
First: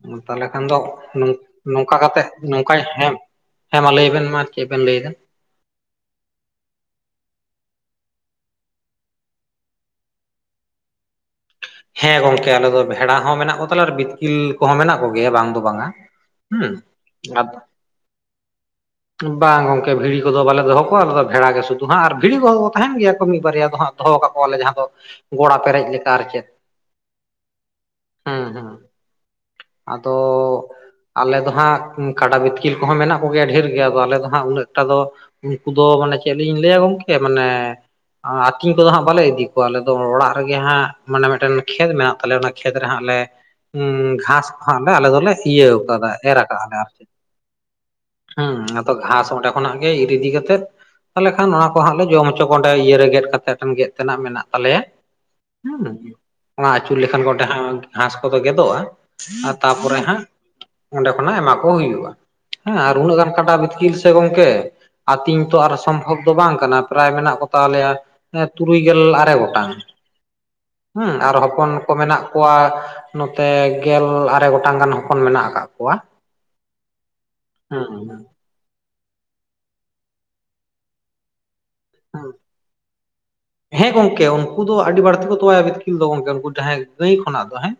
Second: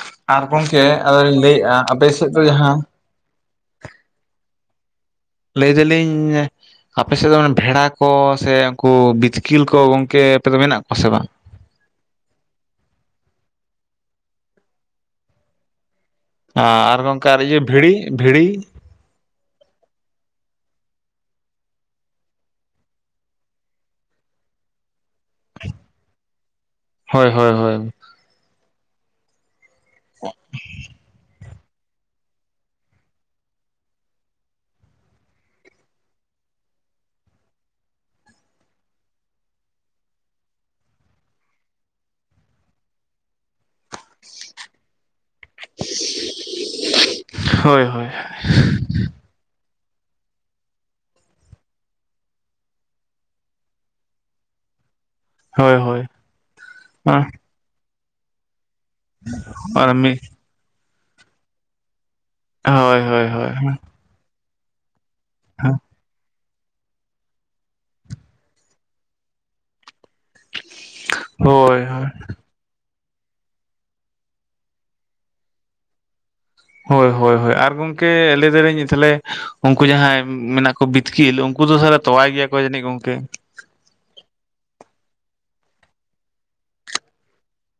ᱦᱩᱸ ᱟᱨ ᱛᱟᱦᱚᱞᱮ ᱠᱷᱟᱱ ᱫᱚ ᱜᱚᱢᱠᱮ ᱟᱫᱚᱧ ᱞᱟᱹᱭ ᱮᱫᱼᱟ ᱱᱚᱝᱠᱟ ᱟᱯᱮ ᱠᱟᱛᱮᱜ ᱥᱮᱫ ᱫᱚ ᱱᱚᱝᱠᱟ ᱡᱟᱦᱟᱸ, ᱦᱮᱸ ᱦᱮᱸ ᱢᱟ ᱞᱟᱹᱭ ᱵᱮᱱ ᱢᱟ ᱪᱮᱫ? ᱵᱮᱱ ᱞᱟᱹᱭ‌ ᱮᱫᱟ ᱾ ᱞᱟᱹᱭ ᱮᱫᱟ ᱞᱤᱧ ᱾ ᱟᱯᱮᱥᱮᱫ ᱫᱚ ᱢᱟᱱᱮ ᱵᱷᱮᱲᱟ ᱠᱚ ᱥᱮ ᱩᱱᱠᱩ ᱵᱤᱛᱠᱤᱞ ᱠᱚ ᱜᱚᱢᱠᱮ ᱟᱯᱮ ᱫᱚ ᱢᱮᱱᱟᱜ ᱠᱚᱣᱟ ᱥᱮ ᱵᱟᱝ? ᱦᱮᱸ ᱜᱚᱢᱠᱮ ᱟᱞᱮ ᱫᱚ ᱵᱷᱮᱲᱟ ᱦᱚᱸ ᱢᱮᱱᱟᱜ ᱠᱚ ᱛᱟᱞᱮᱭᱟ ᱟᱨ ᱵᱤᱛᱠᱤᱞ ᱠᱚᱦᱚᱸ ᱢᱮᱱᱟᱜ ᱠᱚ ᱜᱮᱭᱟ ᱵᱟᱝ ᱫᱚ ᱵᱟᱝᱟ ᱾ ᱟᱨ ᱜᱚᱢᱠᱮ ᱟᱨ ᱤᱭᱟᱹ ᱵᱷᱤᱲᱤ ᱵᱷᱤᱲᱤ, ᱵᱟᱝ ᱜᱚᱢᱠᱮ ᱵᱷᱤᱲᱤ ᱠᱚᱫᱚ ᱵᱟᱞᱮ ᱫᱚᱦᱚ ᱠᱚᱣᱟ ᱟᱞᱮ ᱫᱚ ᱵᱷᱮᱲᱟ ᱜᱮ ᱥᱩᱫᱩ ᱦᱟᱸᱜ ᱵᱷᱤᱲᱤ ᱠᱚᱦᱚᱸ ᱠᱚ ᱛᱟᱦᱮᱱ ᱜᱮᱭᱟ ᱠᱚ ᱢᱤᱫ ᱵᱟᱨᱭᱟ ᱫᱚ ᱦᱟᱸᱜ ᱾ ᱫᱚᱦᱚ ᱠᱟᱠᱚᱣᱟᱞᱮ ᱡᱟᱦᱟᱸ ᱫᱚ ᱜᱚᱲᱟ ᱯᱮᱨᱮᱡ ᱞᱮᱠᱟ ᱟᱨ ᱪᱮᱫ ᱾ ᱦᱳᱭ ᱦᱳᱭ ᱦᱳᱭ, ᱦᱮᱸ ᱦᱮᱸ ᱟᱫᱚ ᱟᱞᱮ ᱫᱚ ᱦᱟᱸᱜ, ᱠᱟᱰᱟ ᱵᱤᱛᱠᱤᱞ ᱠᱚᱦᱚᱸ ᱢᱮᱱᱟᱜ ᱠᱚᱜᱮᱭᱟ ᱰᱷᱮᱨ ᱜᱮ ᱟᱫᱚ ᱟᱞᱮ ᱫᱚ ᱦᱟᱸᱜ ᱩᱱᱟᱹᱜ ᱮᱴᱟ ᱫᱚ, ᱩᱱᱠᱩ ᱫᱚ ᱢᱟᱱᱮ ᱪᱮᱫ ᱞᱤᱧ ᱞᱟᱹᱭᱟ ᱜᱚᱢᱠᱮ ᱢᱟᱱᱮ ᱟᱹᱛᱤᱧ ᱠᱚᱫᱚ ᱦᱟᱸᱜ ᱵᱟᱞᱮ ᱤᱫᱤ ᱠᱚᱣᱟ ᱟᱞᱮ ᱫᱚ ᱚᱲᱟᱜ ᱨᱮᱜᱮ ᱦᱟᱸᱜ ᱢᱟᱱᱮ ᱢᱤᱫᱴᱮᱱ ᱠᱷᱮᱛ ᱢᱮᱱᱟᱜ ᱛᱟᱞᱮᱭᱟ ᱚᱱᱟ ᱠᱷᱮᱛ ᱨᱮ ᱦᱟᱸᱜ ᱞᱮ ᱜᱷᱟᱥ ᱟᱞᱮ ᱫᱚᱞᱮ ᱤᱭᱟᱹ ᱠᱟᱫᱟ ᱮᱨ ᱟᱠᱟᱫ ᱟᱞᱮ ᱟᱨ ᱪᱮᱫ? ᱦᱳᱭ ᱦᱳᱭ ᱦᱩᱸ ᱟᱫᱚ ᱜᱷᱟᱥ ᱚᱸᱰᱮ ᱠᱷᱚᱱᱟᱜ ᱜᱮ ᱤᱨ ᱤᱫᱤ ᱠᱟᱛᱮᱫ ᱛᱟᱦᱚᱞᱮ ᱠᱷᱟᱱ ᱚᱱᱟ ᱠᱚ ᱦᱟᱸᱜ ᱞᱮ ᱡᱚᱢ ᱦᱚᱪᱚ ᱠᱚᱣᱟ ᱚᱸᱰᱮ ᱤᱭᱟᱹᱨᱮ ᱜᱮᱫ ᱠᱟᱛᱮ ᱠᱷᱟᱱ ᱜᱮᱫ ᱛᱮᱱᱟᱜ ᱢᱮᱱᱟᱜ ᱛᱟᱞᱮᱭᱟ ᱾ ᱦᱳᱭ ᱦᱳᱭ᱾ ᱚᱱᱟ ᱟᱹᱪᱩᱨ ᱞᱮᱠᱷᱟᱱ ᱚᱸᱰᱮ ᱜᱷᱟᱥ ᱠᱚᱫᱚ ᱜᱮᱫᱚᱜᱼᱟ [unintelligible] ᱟᱨ ᱛᱟᱨᱯᱚᱨᱮ ᱦᱟᱸᱜ ᱚᱸᱰᱮ ᱠᱷᱚᱱᱟᱜ ᱮᱢᱟ ᱠᱚ ᱦᱩᱭᱩᱜᱼᱟ, ᱦᱮᱸ ᱟᱨ ᱦᱳᱭ ᱩᱱᱟᱹᱜ ᱦᱳᱭ ᱜᱟᱱ ᱦᱳᱭ ᱠᱟᱰᱟ ᱵᱤᱛᱠᱤᱞ ᱜᱚᱢᱠᱮ ᱟᱛᱤᱧ ᱛᱚ ᱟᱨ ᱦᱳᱭ ᱥᱚᱢᱵᱷᱚᱵ, ᱫᱚ ᱵᱟᱝ ᱠᱟᱱᱟ ᱯᱨᱟᱭ ᱢᱮᱱᱟᱜ ᱠᱚ ᱛᱟᱞᱮᱭᱟ ᱛᱩᱨᱩᱭ ᱜᱮᱞ ᱟᱨᱮ ᱜᱚᱴᱟᱝ ᱾ ᱦᱮᱸ ᱟᱨ ᱦᱚᱯᱚᱱ ᱠᱚ ᱢᱮᱱᱟᱜ ᱦᱳᱭ ᱠᱚᱣᱟ, ᱱᱚᱛᱮ ᱜᱮᱞ ᱟᱨᱮ ᱜᱚᱴᱟᱝ ᱜᱟᱱ ᱦᱚᱯᱚᱱ ᱢᱮᱱᱟᱜ ᱟᱠᱟᱫ ᱠᱚᱣᱟ ᱾ ᱦᱳᱭ ᱦᱳᱭ ᱦᱳᱭ ᱟᱨ ᱜᱚᱢᱠᱮ ᱞᱟᱹᱭ ᱮᱫᱟᱞᱤᱧ ᱛᱟᱦᱞᱮ ᱩᱱᱠᱩ ᱡᱟᱦᱟᱸᱭ ᱢᱮᱱᱟᱜ ᱠᱚ ᱠᱚ ᱵᱤᱛᱠᱤᱞ ᱩᱱᱠᱩ ᱫᱚ ᱛᱟᱦᱞᱮ ᱦᱮᱸ ᱛᱚᱣᱟᱭ ᱜᱮᱭᱟ ᱠᱚ ᱡᱟᱹᱱᱤᱡ ᱜᱚᱢᱠᱮ ᱦᱮᱸ ᱜᱚᱝᱠᱮ ᱩᱱᱠᱩ ᱫᱚ ᱟᱹᱰᱤ ᱵᱟᱹᱲᱛᱤ ᱠᱚ ᱛᱚᱣᱟᱭᱟ ᱵᱤᱛᱠᱤᱞ ᱫᱚ ᱜᱚᱝᱠᱮ ᱩᱱᱠᱩ ᱡᱟᱦᱟᱸᱭ ᱜᱟᱹᱭ ᱠᱷᱚᱱᱟᱜ ᱫᱚ ᱦᱮᱸ,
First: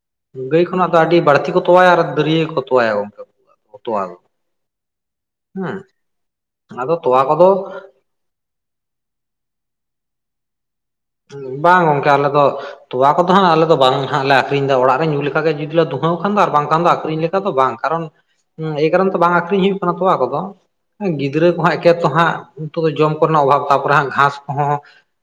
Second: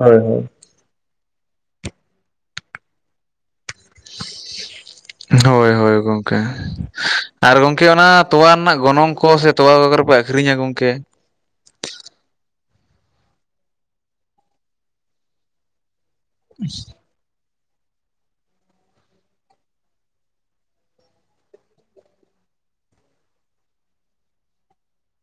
ᱦᱳᱭ ᱦᱳᱭ ᱜᱟᱹᱭ ᱠᱷᱚᱱᱟᱜ ᱫᱚ ᱟᱹᱰᱤ ᱵᱟᱹᱲᱛᱤ ᱠᱚ ᱛᱚᱣᱟᱭᱟ ᱟᱨ ᱫᱟᱹᱨᱭᱟᱹ ᱜᱮ ᱠᱚ ᱛᱚᱣᱟᱭᱟ ᱜᱚᱢᱠᱮ ᱾ [unintelligible] ᱦᱳᱭ ᱦᱮᱸ ᱦᱳᱭ ᱜᱚᱝᱠᱮ ᱟᱫᱚ ᱛᱚᱣᱟ [unintelligible] ᱠᱚᱫᱚ ᱟᱨ ᱜᱚᱝᱠᱮ ᱚᱱᱟ ᱛᱚᱣᱟ ᱨᱮᱱᱟᱜ ᱜᱚᱱᱚᱝ ᱠᱚ ᱥᱮ ᱛᱚᱣᱟ ᱠᱚ ᱚᱠᱟᱨᱮᱯᱮ ᱟᱠᱷᱨᱤᱧᱟ ᱜᱚᱝᱠᱮ ᱵᱟᱝ ᱜᱚᱝᱠᱮ ᱟᱞᱮ ᱫᱚ ᱛᱚᱣᱟ ᱠᱚᱫᱚ ᱦᱟᱸᱜ ᱟᱞᱮ ᱫᱚ ᱵᱟᱝ ᱦᱟᱸᱜ ᱞᱮ ᱟᱠᱷᱨᱤᱧ ᱮᱫᱟ ᱚᱲᱟᱜ ᱨᱮ ᱧᱩ ᱞᱮᱠᱷᱟ ᱜᱮ ᱡᱩᱫᱤ ᱞᱮ ᱫᱩᱠ, ᱦᱚᱭ ᱠᱷᱟᱱ ᱫᱚ ᱵᱟᱝᱠᱷᱟᱱ ᱫᱚ ᱟᱠᱷᱨᱤᱧ ᱞᱮᱠᱟ ᱫᱚ ᱵᱟᱝ ᱮᱭ ᱠᱟᱨᱚᱱ ᱛᱮ ᱵᱟᱝ ᱟᱠᱷᱨᱤᱧ ᱦᱩᱭᱩᱜ ᱠᱟᱱᱟ ᱛᱚᱣᱟ ᱠᱚᱫᱚ ᱜᱤᱫᱽᱨᱟᱹ ᱠᱚ ᱮᱠᱮᱛᱚ ᱦᱟᱸᱜ ᱱᱤᱛᱚᱜ ᱫᱚ ᱡᱚᱢ ᱠᱚᱨᱮᱱᱟᱜ ᱚᱵᱷᱟᱵᱽ ᱛᱟᱯᱚᱨᱮ ᱦᱟᱸᱜ ᱜᱷᱟᱸᱥ ᱠᱚᱦᱚᱸ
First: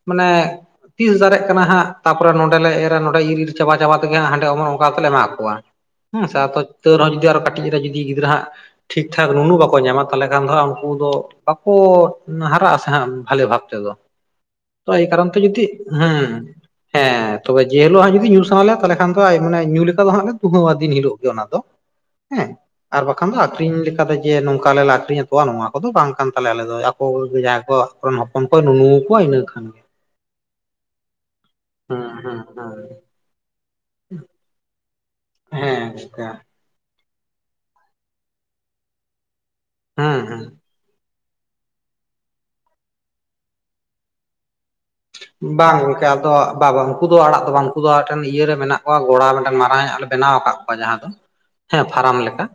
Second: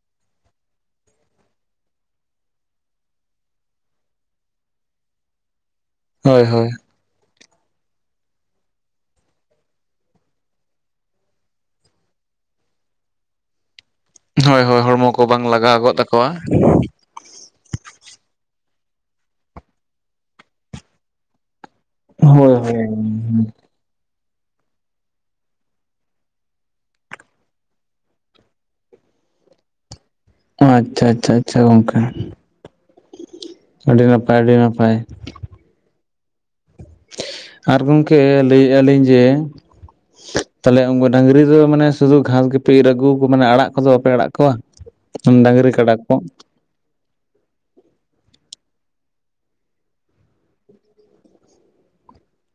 ᱢᱟᱱᱮ ᱛᱤᱥ ᱫᱟᱨᱮᱜ ᱠᱟᱱᱟ ᱦᱟᱸᱜ ᱛᱟᱯᱚᱨᱮ ᱱᱚᱸᱰᱮ ᱞᱮ ᱮᱨᱟ ᱱᱚᱰᱮ ᱤᱨ ᱤᱨ ᱪᱟᱵᱟ ᱪᱟᱵᱟ ᱛᱮᱜ ᱦᱟᱸᱜ ᱦᱟᱸᱰᱮ ᱚᱢᱚᱱ ᱚᱱᱠᱟ ᱠᱟᱛᱮᱞᱮ ᱮᱢᱟ ᱠᱚᱣᱟ [inaudible] ᱦᱮᱸ! ᱥᱟᱛ ᱛᱚᱡ ᱛᱚ ᱨᱮ ᱦᱚᱸ, ᱡᱩᱫᱤ ᱟᱨᱚ ᱠᱟᱹᱴᱤᱡ ᱨᱮ, ᱡᱩᱫᱤ ᱜᱤᱫᱽᱟᱨᱟᱹ ᱦᱟᱜ ᱴᱷᱤᱠ ᱴᱷᱟᱠ ᱱᱩᱱᱩ ᱵᱟᱠᱚ ᱧᱟᱢᱟ ᱛᱟᱦᱚᱞᱮ ᱠᱷᱟᱱ ᱫᱚ ᱦᱟᱸᱜ ᱩᱱᱠᱩ ᱫᱚ ᱵᱟᱠᱚ ᱦᱟᱨᱟᱜᱼᱟᱥᱮ ᱦᱟᱸᱜ ᱵᱷᱟᱞᱮ ᱵᱷᱟᱵᱽ ᱾ ᱛᱮ ᱫᱚ, ᱦᱳᱭ ᱦᱳᱭ ᱦᱚᱲᱢᱚ ᱠᱚ ᱵᱟᱝ ᱞᱟᱜᱟᱣ ᱜᱚᱫ ᱛᱟᱠᱚᱣᱟ ᱾ ᱦᱮᱸ ᱛᱚᱵᱮ ᱡᱮ ᱦᱤᱞᱳᱜ ᱦᱟᱸᱜ ᱡᱩᱫᱤ ᱧᱩ ᱥᱟᱱᱟᱞᱮᱭᱟ ᱛᱟᱵᱮ ᱠᱷᱟᱱ ᱫᱚ ᱧᱩ ᱞᱮᱠᱟ ᱫᱚ ᱦᱟᱸᱜ ᱞᱮ ᱫᱩᱦᱟᱹᱣᱟ, ᱫᱤᱱ ᱦᱤᱞᱳᱜ ᱜᱮ ᱚᱱᱟ ᱫᱚ ᱦᱮᱸ ᱦᱮᱸ ᱦᱳᱭ ᱦᱳᱭ ᱟᱨ ᱵᱟᱠᱷᱟᱱ ᱫᱚ ᱟᱠᱷᱨᱤᱧ ᱞᱮᱠᱟ ᱫᱚ, ᱡᱮ ᱱᱚᱝᱠᱟᱞᱮ ᱟᱠᱷᱨᱤᱧᱟᱠᱚᱣᱟ ᱱᱚᱣᱟ ᱠᱚᱫᱚ ᱵᱟᱝ ᱠᱟᱱ ᱛᱟᱞᱮᱭᱟ ᱟᱞᱮ ᱫᱚ ᱟᱠᱚ ᱡᱟᱦᱟᱸᱭ ᱠᱚ ᱟᱠᱚᱨᱮᱱ ᱦᱚᱯ ᱦᱚᱯᱚᱱ ᱠᱚᱭ ᱱᱩᱱᱩ ᱟᱠᱚᱣᱟ ᱤᱱᱟᱹ ᱠᱷᱟᱱ ᱳ ᱟᱪᱪᱷᱟ ᱟᱪᱪᱷᱟ ᱟᱪᱚ ᱦᱮᱸ ᱦᱮᱸ ᱦᱮᱸ ᱟᱹᱰᱤ ᱱᱟᱯᱟᱭ ᱟᱹᱰᱤ ᱱᱟᱯᱟᱭ ᱦᱮᱸ ᱟᱪᱪᱷᱟ ᱟᱨ ᱜᱚᱢᱠᱮ ᱞᱟᱹᱭᱮᱜ ᱟᱹᱞᱤᱧ ᱡᱮ ᱦᱩᱸ ᱦᱩᱸ ᱛᱟᱦᱚᱞᱮ ᱩᱱᱠᱩ ᱰᱟᱹᱝᱨᱤ ᱫᱚ ᱢᱟᱱᱮ ᱥᱩᱫᱩ ᱜᱷᱟᱥ ᱜᱮᱯᱮ ᱤᱨ ᱟᱹᱜᱩᱣᱟ ᱢᱟᱱᱮ ᱟᱲᱟᱜ ᱠᱚᱫᱚ ᱵᱟᱯᱮ ᱟᱲᱟᱜ ᱠᱚᱣᱟ ᱰᱟᱹᱝᱨᱤ ᱵᱟᱝ ᱠᱟᱰᱟ ᱜᱚᱝᱠᱮ ᱠᱚ ᱟᱫᱚ ᱵᱟ ᱵᱟ ᱩᱱᱠᱩ ᱫᱚ ᱟᱲᱟᱜ ᱫᱚ ᱵᱟᱝ ᱩᱱᱠᱩ ᱫᱚ ᱢᱮᱫᱴᱮᱱ ᱤᱭᱟᱹ ᱨᱮ ᱢᱮᱱᱟᱜ ᱠᱚᱣᱟ ᱜᱚᱲᱟ ᱢᱮᱫᱴᱮᱱ ᱢᱟᱨᱟᱝ ᱟᱜ ᱞᱮ ᱵᱮᱱᱟᱣ ᱟᱠᱟᱫ ᱠᱚᱣᱟ ᱡᱟᱦᱟᱸ ᱫᱚ ᱦᱮᱸ ᱯᱷᱟᱨᱟᱢ ᱞᱮᱠᱟ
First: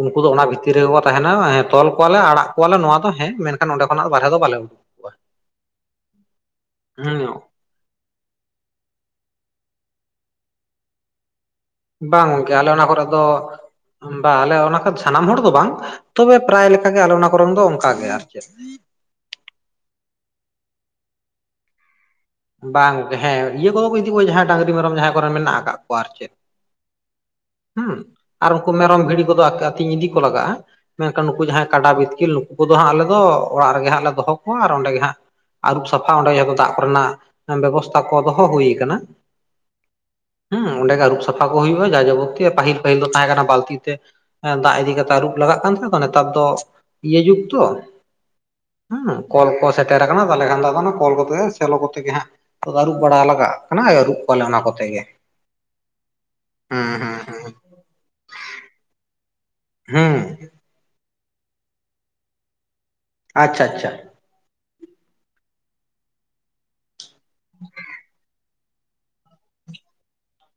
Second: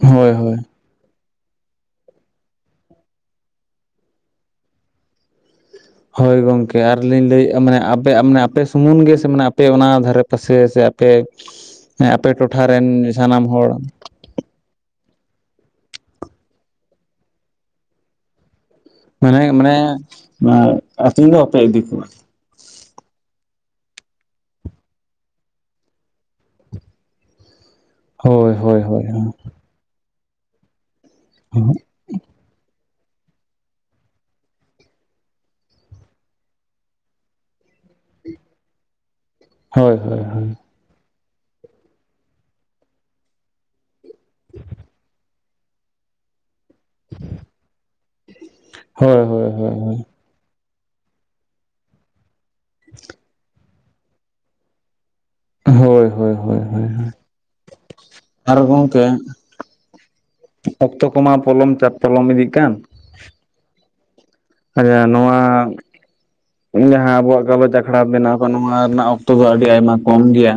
ᱩᱱᱠᱩ ᱫᱚ ᱦᱳᱭ ᱚᱱᱟ ᱦᱳᱭ ᱵᱷᱤᱛᱤᱨ ᱨᱮᱜᱮ ᱠᱚ ᱛᱟᱦᱮᱱᱟ ᱛᱚᱞ ᱠᱚᱣᱟᱞᱮ ᱟᱲᱟᱜ ᱠᱚᱣᱟᱞᱮ ᱱᱚᱣᱟ ᱫᱚ ᱦᱮᱸ ᱢᱮᱱᱠᱷᱟᱱ ᱱᱚᱰᱮ ᱠᱷᱚᱱᱟᱜ ᱵᱟᱨᱦᱮ ᱫᱚ ᱵᱟᱞᱮ ᱩᱰᱩᱠ ᱠᱚᱣᱟ ᱦᱳᱭ ᱜᱚᱝᱠᱮ ᱟᱨ ᱦᱮᱸ ᱞᱤᱧ ᱞᱟᱹᱭᱮᱜ ᱢᱟᱱᱮ ᱟᱯᱮ ᱢᱮ ᱟᱯᱮ ᱥᱩᱢᱩᱱᱝ ᱜᱮ ᱥᱮ ᱢᱟᱱᱮ ᱟᱯᱮ ᱚᱱᱟ ᱫᱷᱟᱨᱮ ᱯᱟᱥᱮ ᱥᱮ ᱟᱯᱮ ᱦᱮᱸ ᱵᱟᱝ ᱟᱯᱮ ᱜᱚᱝᱠᱮ ᱴᱚᱴᱷᱟ ᱟᱞᱮ ᱚᱱᱟ ᱨᱮᱱ ᱠᱚᱨᱮ ᱫᱚ ᱥᱟᱱᱟᱢ ᱦᱚᱲ ᱵᱟ ᱟᱞᱮ ᱚᱱᱟ ᱠᱚ ᱥᱟᱱᱟᱢ ᱦᱚᱲ ᱫᱚ ᱵᱟᱝ ᱛᱚᱵᱮ ᱯᱨᱟᱭ ᱞᱮᱠᱟᱜᱮ ᱟᱞᱮ ᱚᱱᱟ ᱠᱚᱨᱮᱱ ᱫᱚ ᱚᱱᱠᱟ ᱜᱮ ᱟᱨ ᱪᱮᱫ ᱢᱟᱱᱮ ᱢᱟᱱᱮ ᱟᱹᱛᱤᱧ ᱫᱚ ᱵᱟᱯᱮ ᱤᱫᱤ ᱠᱚᱣᱟ ᱵᱟᱝ ᱦᱮᱸ ᱤᱭᱟᱹ ᱠᱚᱫᱚ ᱠᱚ ᱤᱫᱤ ᱠᱚᱣᱟ ᱡᱟᱦᱟᱸᱭ ᱰᱟᱝᱨᱤ ᱢᱮᱨᱚᱢ ᱡᱟᱦᱟᱸᱭ ᱠᱚᱨᱮᱱ ᱢᱮᱱᱟᱜ ᱟᱠᱟᱫ ᱠᱚᱣᱟ ᱟᱨ ᱪᱮᱫ ᱦᱩᱸ ᱟᱨ ᱦᱳᱭ ᱩᱱᱠᱩ ᱦᱳᱭ ᱢᱮᱨᱚᱢ ᱦᱳᱭ ᱵᱷᱤᱲᱤ ᱠᱚᱫᱚ ᱟᱹᱛᱤᱧ ᱤᱫᱤ ᱠᱚ ᱞᱟᱜᱟᱼᱟ ᱢᱮᱱᱠᱷᱟᱱ ᱱᱩᱠᱩ ᱡᱟᱦᱟᱸᱭ ᱠᱟᱰᱟ ᱵᱤᱛᱠᱤᱞ ᱩᱱᱠᱩ ᱫᱚ ᱦᱟᱸᱜ ᱟᱞᱮ ᱫᱚ ᱚᱲᱟᱜ ᱨᱮᱜᱮ ᱦᱟᱸᱜ ᱞᱮ ᱫᱚᱦᱚ ᱠᱚᱣᱟ ᱟᱨ ᱚᱸᱰᱮ ᱜᱮ ᱦᱟᱸᱜ ᱟᱹᱨᱩᱵ ᱥᱟᱯᱷᱟ ᱚᱸᱰᱮ ᱡᱚᱛᱚ ᱫᱟᱜ ᱠᱚᱨᱮᱱᱟᱜ ᱵᱮᱵᱚᱥᱛᱷᱟ ᱠᱚ ᱫᱚᱦᱚ ᱦᱩᱭ ᱠᱟᱱᱟ ᱦᱳᱭ ᱦᱳᱭ ᱦᱳᱭ ᱦᱩᱸ ᱚᱸᱰᱮ ᱜᱮ ᱟᱹᱨᱩᱵ ᱥᱟᱷᱟ ᱠᱚ ᱦᱩᱭᱩᱜᱼᱟ ᱡᱟ ᱡᱟᱵᱚᱛᱤ ᱯᱟᱹᱦᱤᱞ ᱯᱟᱹᱦᱤᱞ ᱫᱚ ᱛᱟᱦᱮᱸ ᱠᱟᱱᱟ ᱵᱟᱞᱛᱤ ᱛᱮ ᱫᱟᱜ ᱤᱫᱤ ᱠᱟᱛᱮ ᱟᱨᱩᱵ ᱞᱟᱜᱟᱜ ᱠᱟᱱ ᱛᱟᱦᱮᱸ ᱛᱚ ᱱᱮᱛᱟᱨ ᱫᱚ ᱤᱭᱟᱹ ᱡᱩᱜᱽ ᱛᱚ ᱦᱩᱸ ᱠᱚᱞ ᱦᱳᱭ ᱠᱚ ᱦᱳᱭ ᱥᱮᱴᱮᱨ ᱠᱟᱱᱟ ᱛᱟᱦᱚᱞᱮ ᱠᱷᱟᱱ ᱫᱚ ᱟᱫᱚ ᱚᱱᱟ ᱠᱚᱞ ᱠᱚᱛᱮ ᱥᱮᱞᱚ ᱠᱚᱛᱮ ᱜᱮ ᱦᱟᱸᱜ ᱟᱹᱨᱩᱵ ᱵᱟᱲᱟ ᱞᱟᱜᱟᱜᱼᱟ ᱚᱱᱟ ᱟᱹᱨᱩᱵ ᱠᱚᱣᱟᱞᱮ ᱚᱱᱟ ᱠᱚᱛᱮ ᱜᱮ ᱦᱳᱭ ᱦᱳᱭ ᱦᱩᱸ ᱦᱳᱭ ᱦᱩᱸ ᱦᱩᱸ ᱟᱨ ᱜᱚᱝᱠᱮ ᱦᱩᱸ ᱚᱠᱛᱚ ᱠᱚᱢᱟ ᱯᱚᱞᱚᱢ ᱛᱟᱵ ᱯᱚᱞᱚᱢ ᱤᱫᱤᱜ ᱠᱟᱱ᱾ ᱟᱪᱪᱷᱟ ᱟᱪᱪᱷᱟ ᱟᱪᱪᱷᱟ ᱱᱚᱣᱟ ᱡᱟᱦᱟᱸ ᱟᱵᱚᱣᱟᱜ ᱜᱟᱞᱚᱪ ᱟᱠᱷᱲᱟ ᱵᱮᱱᱟᱣ ᱱᱚᱣᱟ ᱨᱮᱱᱟᱜ ᱚᱠᱛᱚ ᱫᱚ ᱟᱹᱰᱤ ᱟᱭᱢᱟ ᱠᱚᱢ ᱜᱮᱭᱟ᱾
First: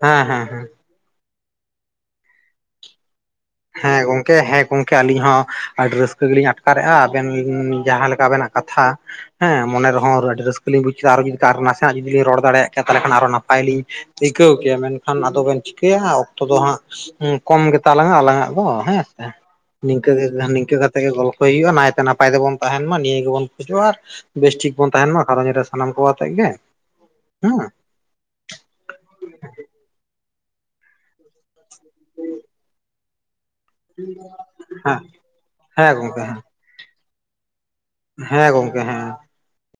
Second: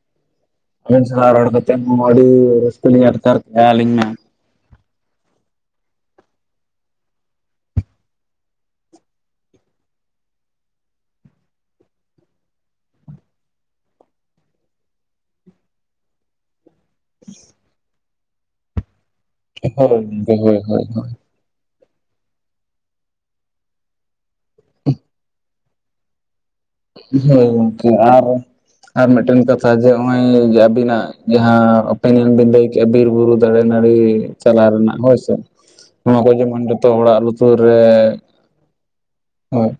ᱦᱮᱸ ᱦᱮᱸ ᱦᱮᱸ ᱟᱵᱮᱱ ᱥᱟᱞᱟᱜ ᱨᱚᱲ ᱠᱟᱛᱮᱫ ᱦᱚᱸ ᱟᱹᱰᱤ ᱨᱟᱹᱥᱠᱟᱹᱞᱤᱧ ᱟᱴᱠᱟᱨ ᱠᱮᱜᱼᱟ ᱟᱹᱞᱤᱧ ᱦᱮᱸ ᱢᱟ ᱜᱚᱝ ᱠᱮ ᱦᱮᱸ ᱜᱚᱝᱠᱮ ᱟᱹᱞᱤᱧ ᱦᱚᱸ ᱟᱹᱰᱤ ᱟᱹᱰᱤ ᱨᱟᱹᱥᱠᱟᱹ ᱜᱮᱞᱤᱧ ᱟᱴᱠᱟᱨᱮᱜ-ᱟ ᱟᱵᱮᱱ ᱡᱟᱦᱟᱸ ᱞᱮᱠᱟ ᱟᱵᱮᱱᱟᱜ ᱠᱟᱛᱷᱟ᱾ ᱦᱮᱸ ᱢᱚᱱᱮ ᱨᱮᱦᱚᱸ ᱟᱹᱰᱤ ᱨᱟᱹᱥᱠᱟᱹ ᱞᱤᱧ ᱵᱩᱡ ᱠᱮᱫᱟ ᱟᱨ ᱡᱩᱫᱤ ᱟᱨ ᱱᱟᱥᱮᱱᱟᱜ ᱡᱩᱫᱤᱧ ᱨᱚᱲ ᱫᱟᱲᱮᱭᱟᱜᱮᱭᱟ ᱛᱟᱦᱚᱞᱮ ᱠᱷᱟᱱ ᱟᱨ ᱱᱟᱯᱟᱭ ᱞᱤᱧ ᱟᱹᱭᱠᱟᱹᱣ ᱠᱮᱭᱟ ᱢᱮᱱᱠᱷᱟᱱ ᱟᱫᱚ ᱵᱮᱱ ᱪᱤᱠᱟᱹᱭᱟ ᱚᱠᱛᱚ ᱫᱚ ᱦᱟᱸᱜ ᱠᱚᱢ ᱜᱮᱛᱟᱞᱟᱝ-ᱟ ᱟᱞᱟᱝ ᱟᱜ ᱫᱚ ᱦᱮᱸ ᱥᱮ ᱦᱳᱭ ᱱᱤᱝᱠᱟᱹ ᱜᱮ ᱦᱳᱭ ᱱᱤᱝᱠᱟᱹ ᱦᱳᱭ ᱠᱟᱛᱮᱜᱮ ᱜᱚᱞ ᱦᱩᱭᱩᱜᱼᱟ ᱱᱟᱭᱛᱮ ᱱᱟᱯᱟᱭ ᱛᱮᱵᱚᱱ ᱛᱟᱦᱮᱸᱱ ᱢᱟ ᱱᱤᱭᱟᱹ ᱜᱮᱵᱚᱱ ᱠᱷᱚᱡᱚᱜᱼᱟ᱾ ᱵᱮᱥᱴᱷᱤᱠ ᱵᱚᱱ ᱛᱟᱦᱮᱸᱱ ᱢᱟ ᱜᱷᱟᱨᱚᱧᱡᱽ ᱨᱮ ᱥᱟᱱᱟᱢ ᱠᱚ ᱟᱛᱮᱜ ᱜᱮ᱾ ᱦᱳᱭ ᱦᱮᱸ ᱜᱚᱝᱠᱮ ᱟᱨ ᱟᱨ ᱢᱤᱫᱴᱮᱱ ᱠᱟᱛᱷᱟ ᱡᱮ ᱦᱚᱸᱜᱼᱚᱭ ᱟᱹᱵᱤᱱᱟᱜ ᱡᱟᱦᱟᱸ ᱚᱯᱮᱱᱤᱭᱚᱱ ᱵᱤᱱ ᱞᱟᱹᱭ ᱠᱮᱜ-ᱟ ᱵᱤᱨ ᱵᱩᱨᱩ ᱫᱟᱨᱮ ᱱᱟᱹᱲᱤ ᱪᱟᱞᱟᱣ ᱨᱮᱱᱟᱜ ᱦᱮᱸ ᱦᱳᱭᱥᱮ ᱦᱮᱸ ᱜᱚᱝᱠᱮ ᱱᱚᱣᱟ ᱠᱚ ᱦᱮᱸ ᱡᱮᱢᱚᱱ ᱛᱚ ᱚᱲᱟᱜ ᱞᱩᱛᱩᱨ ᱨᱮ ᱦᱮᱸ ᱜᱚᱝᱠᱮ ᱦᱮᱸ᱾ ᱦᱳᱭ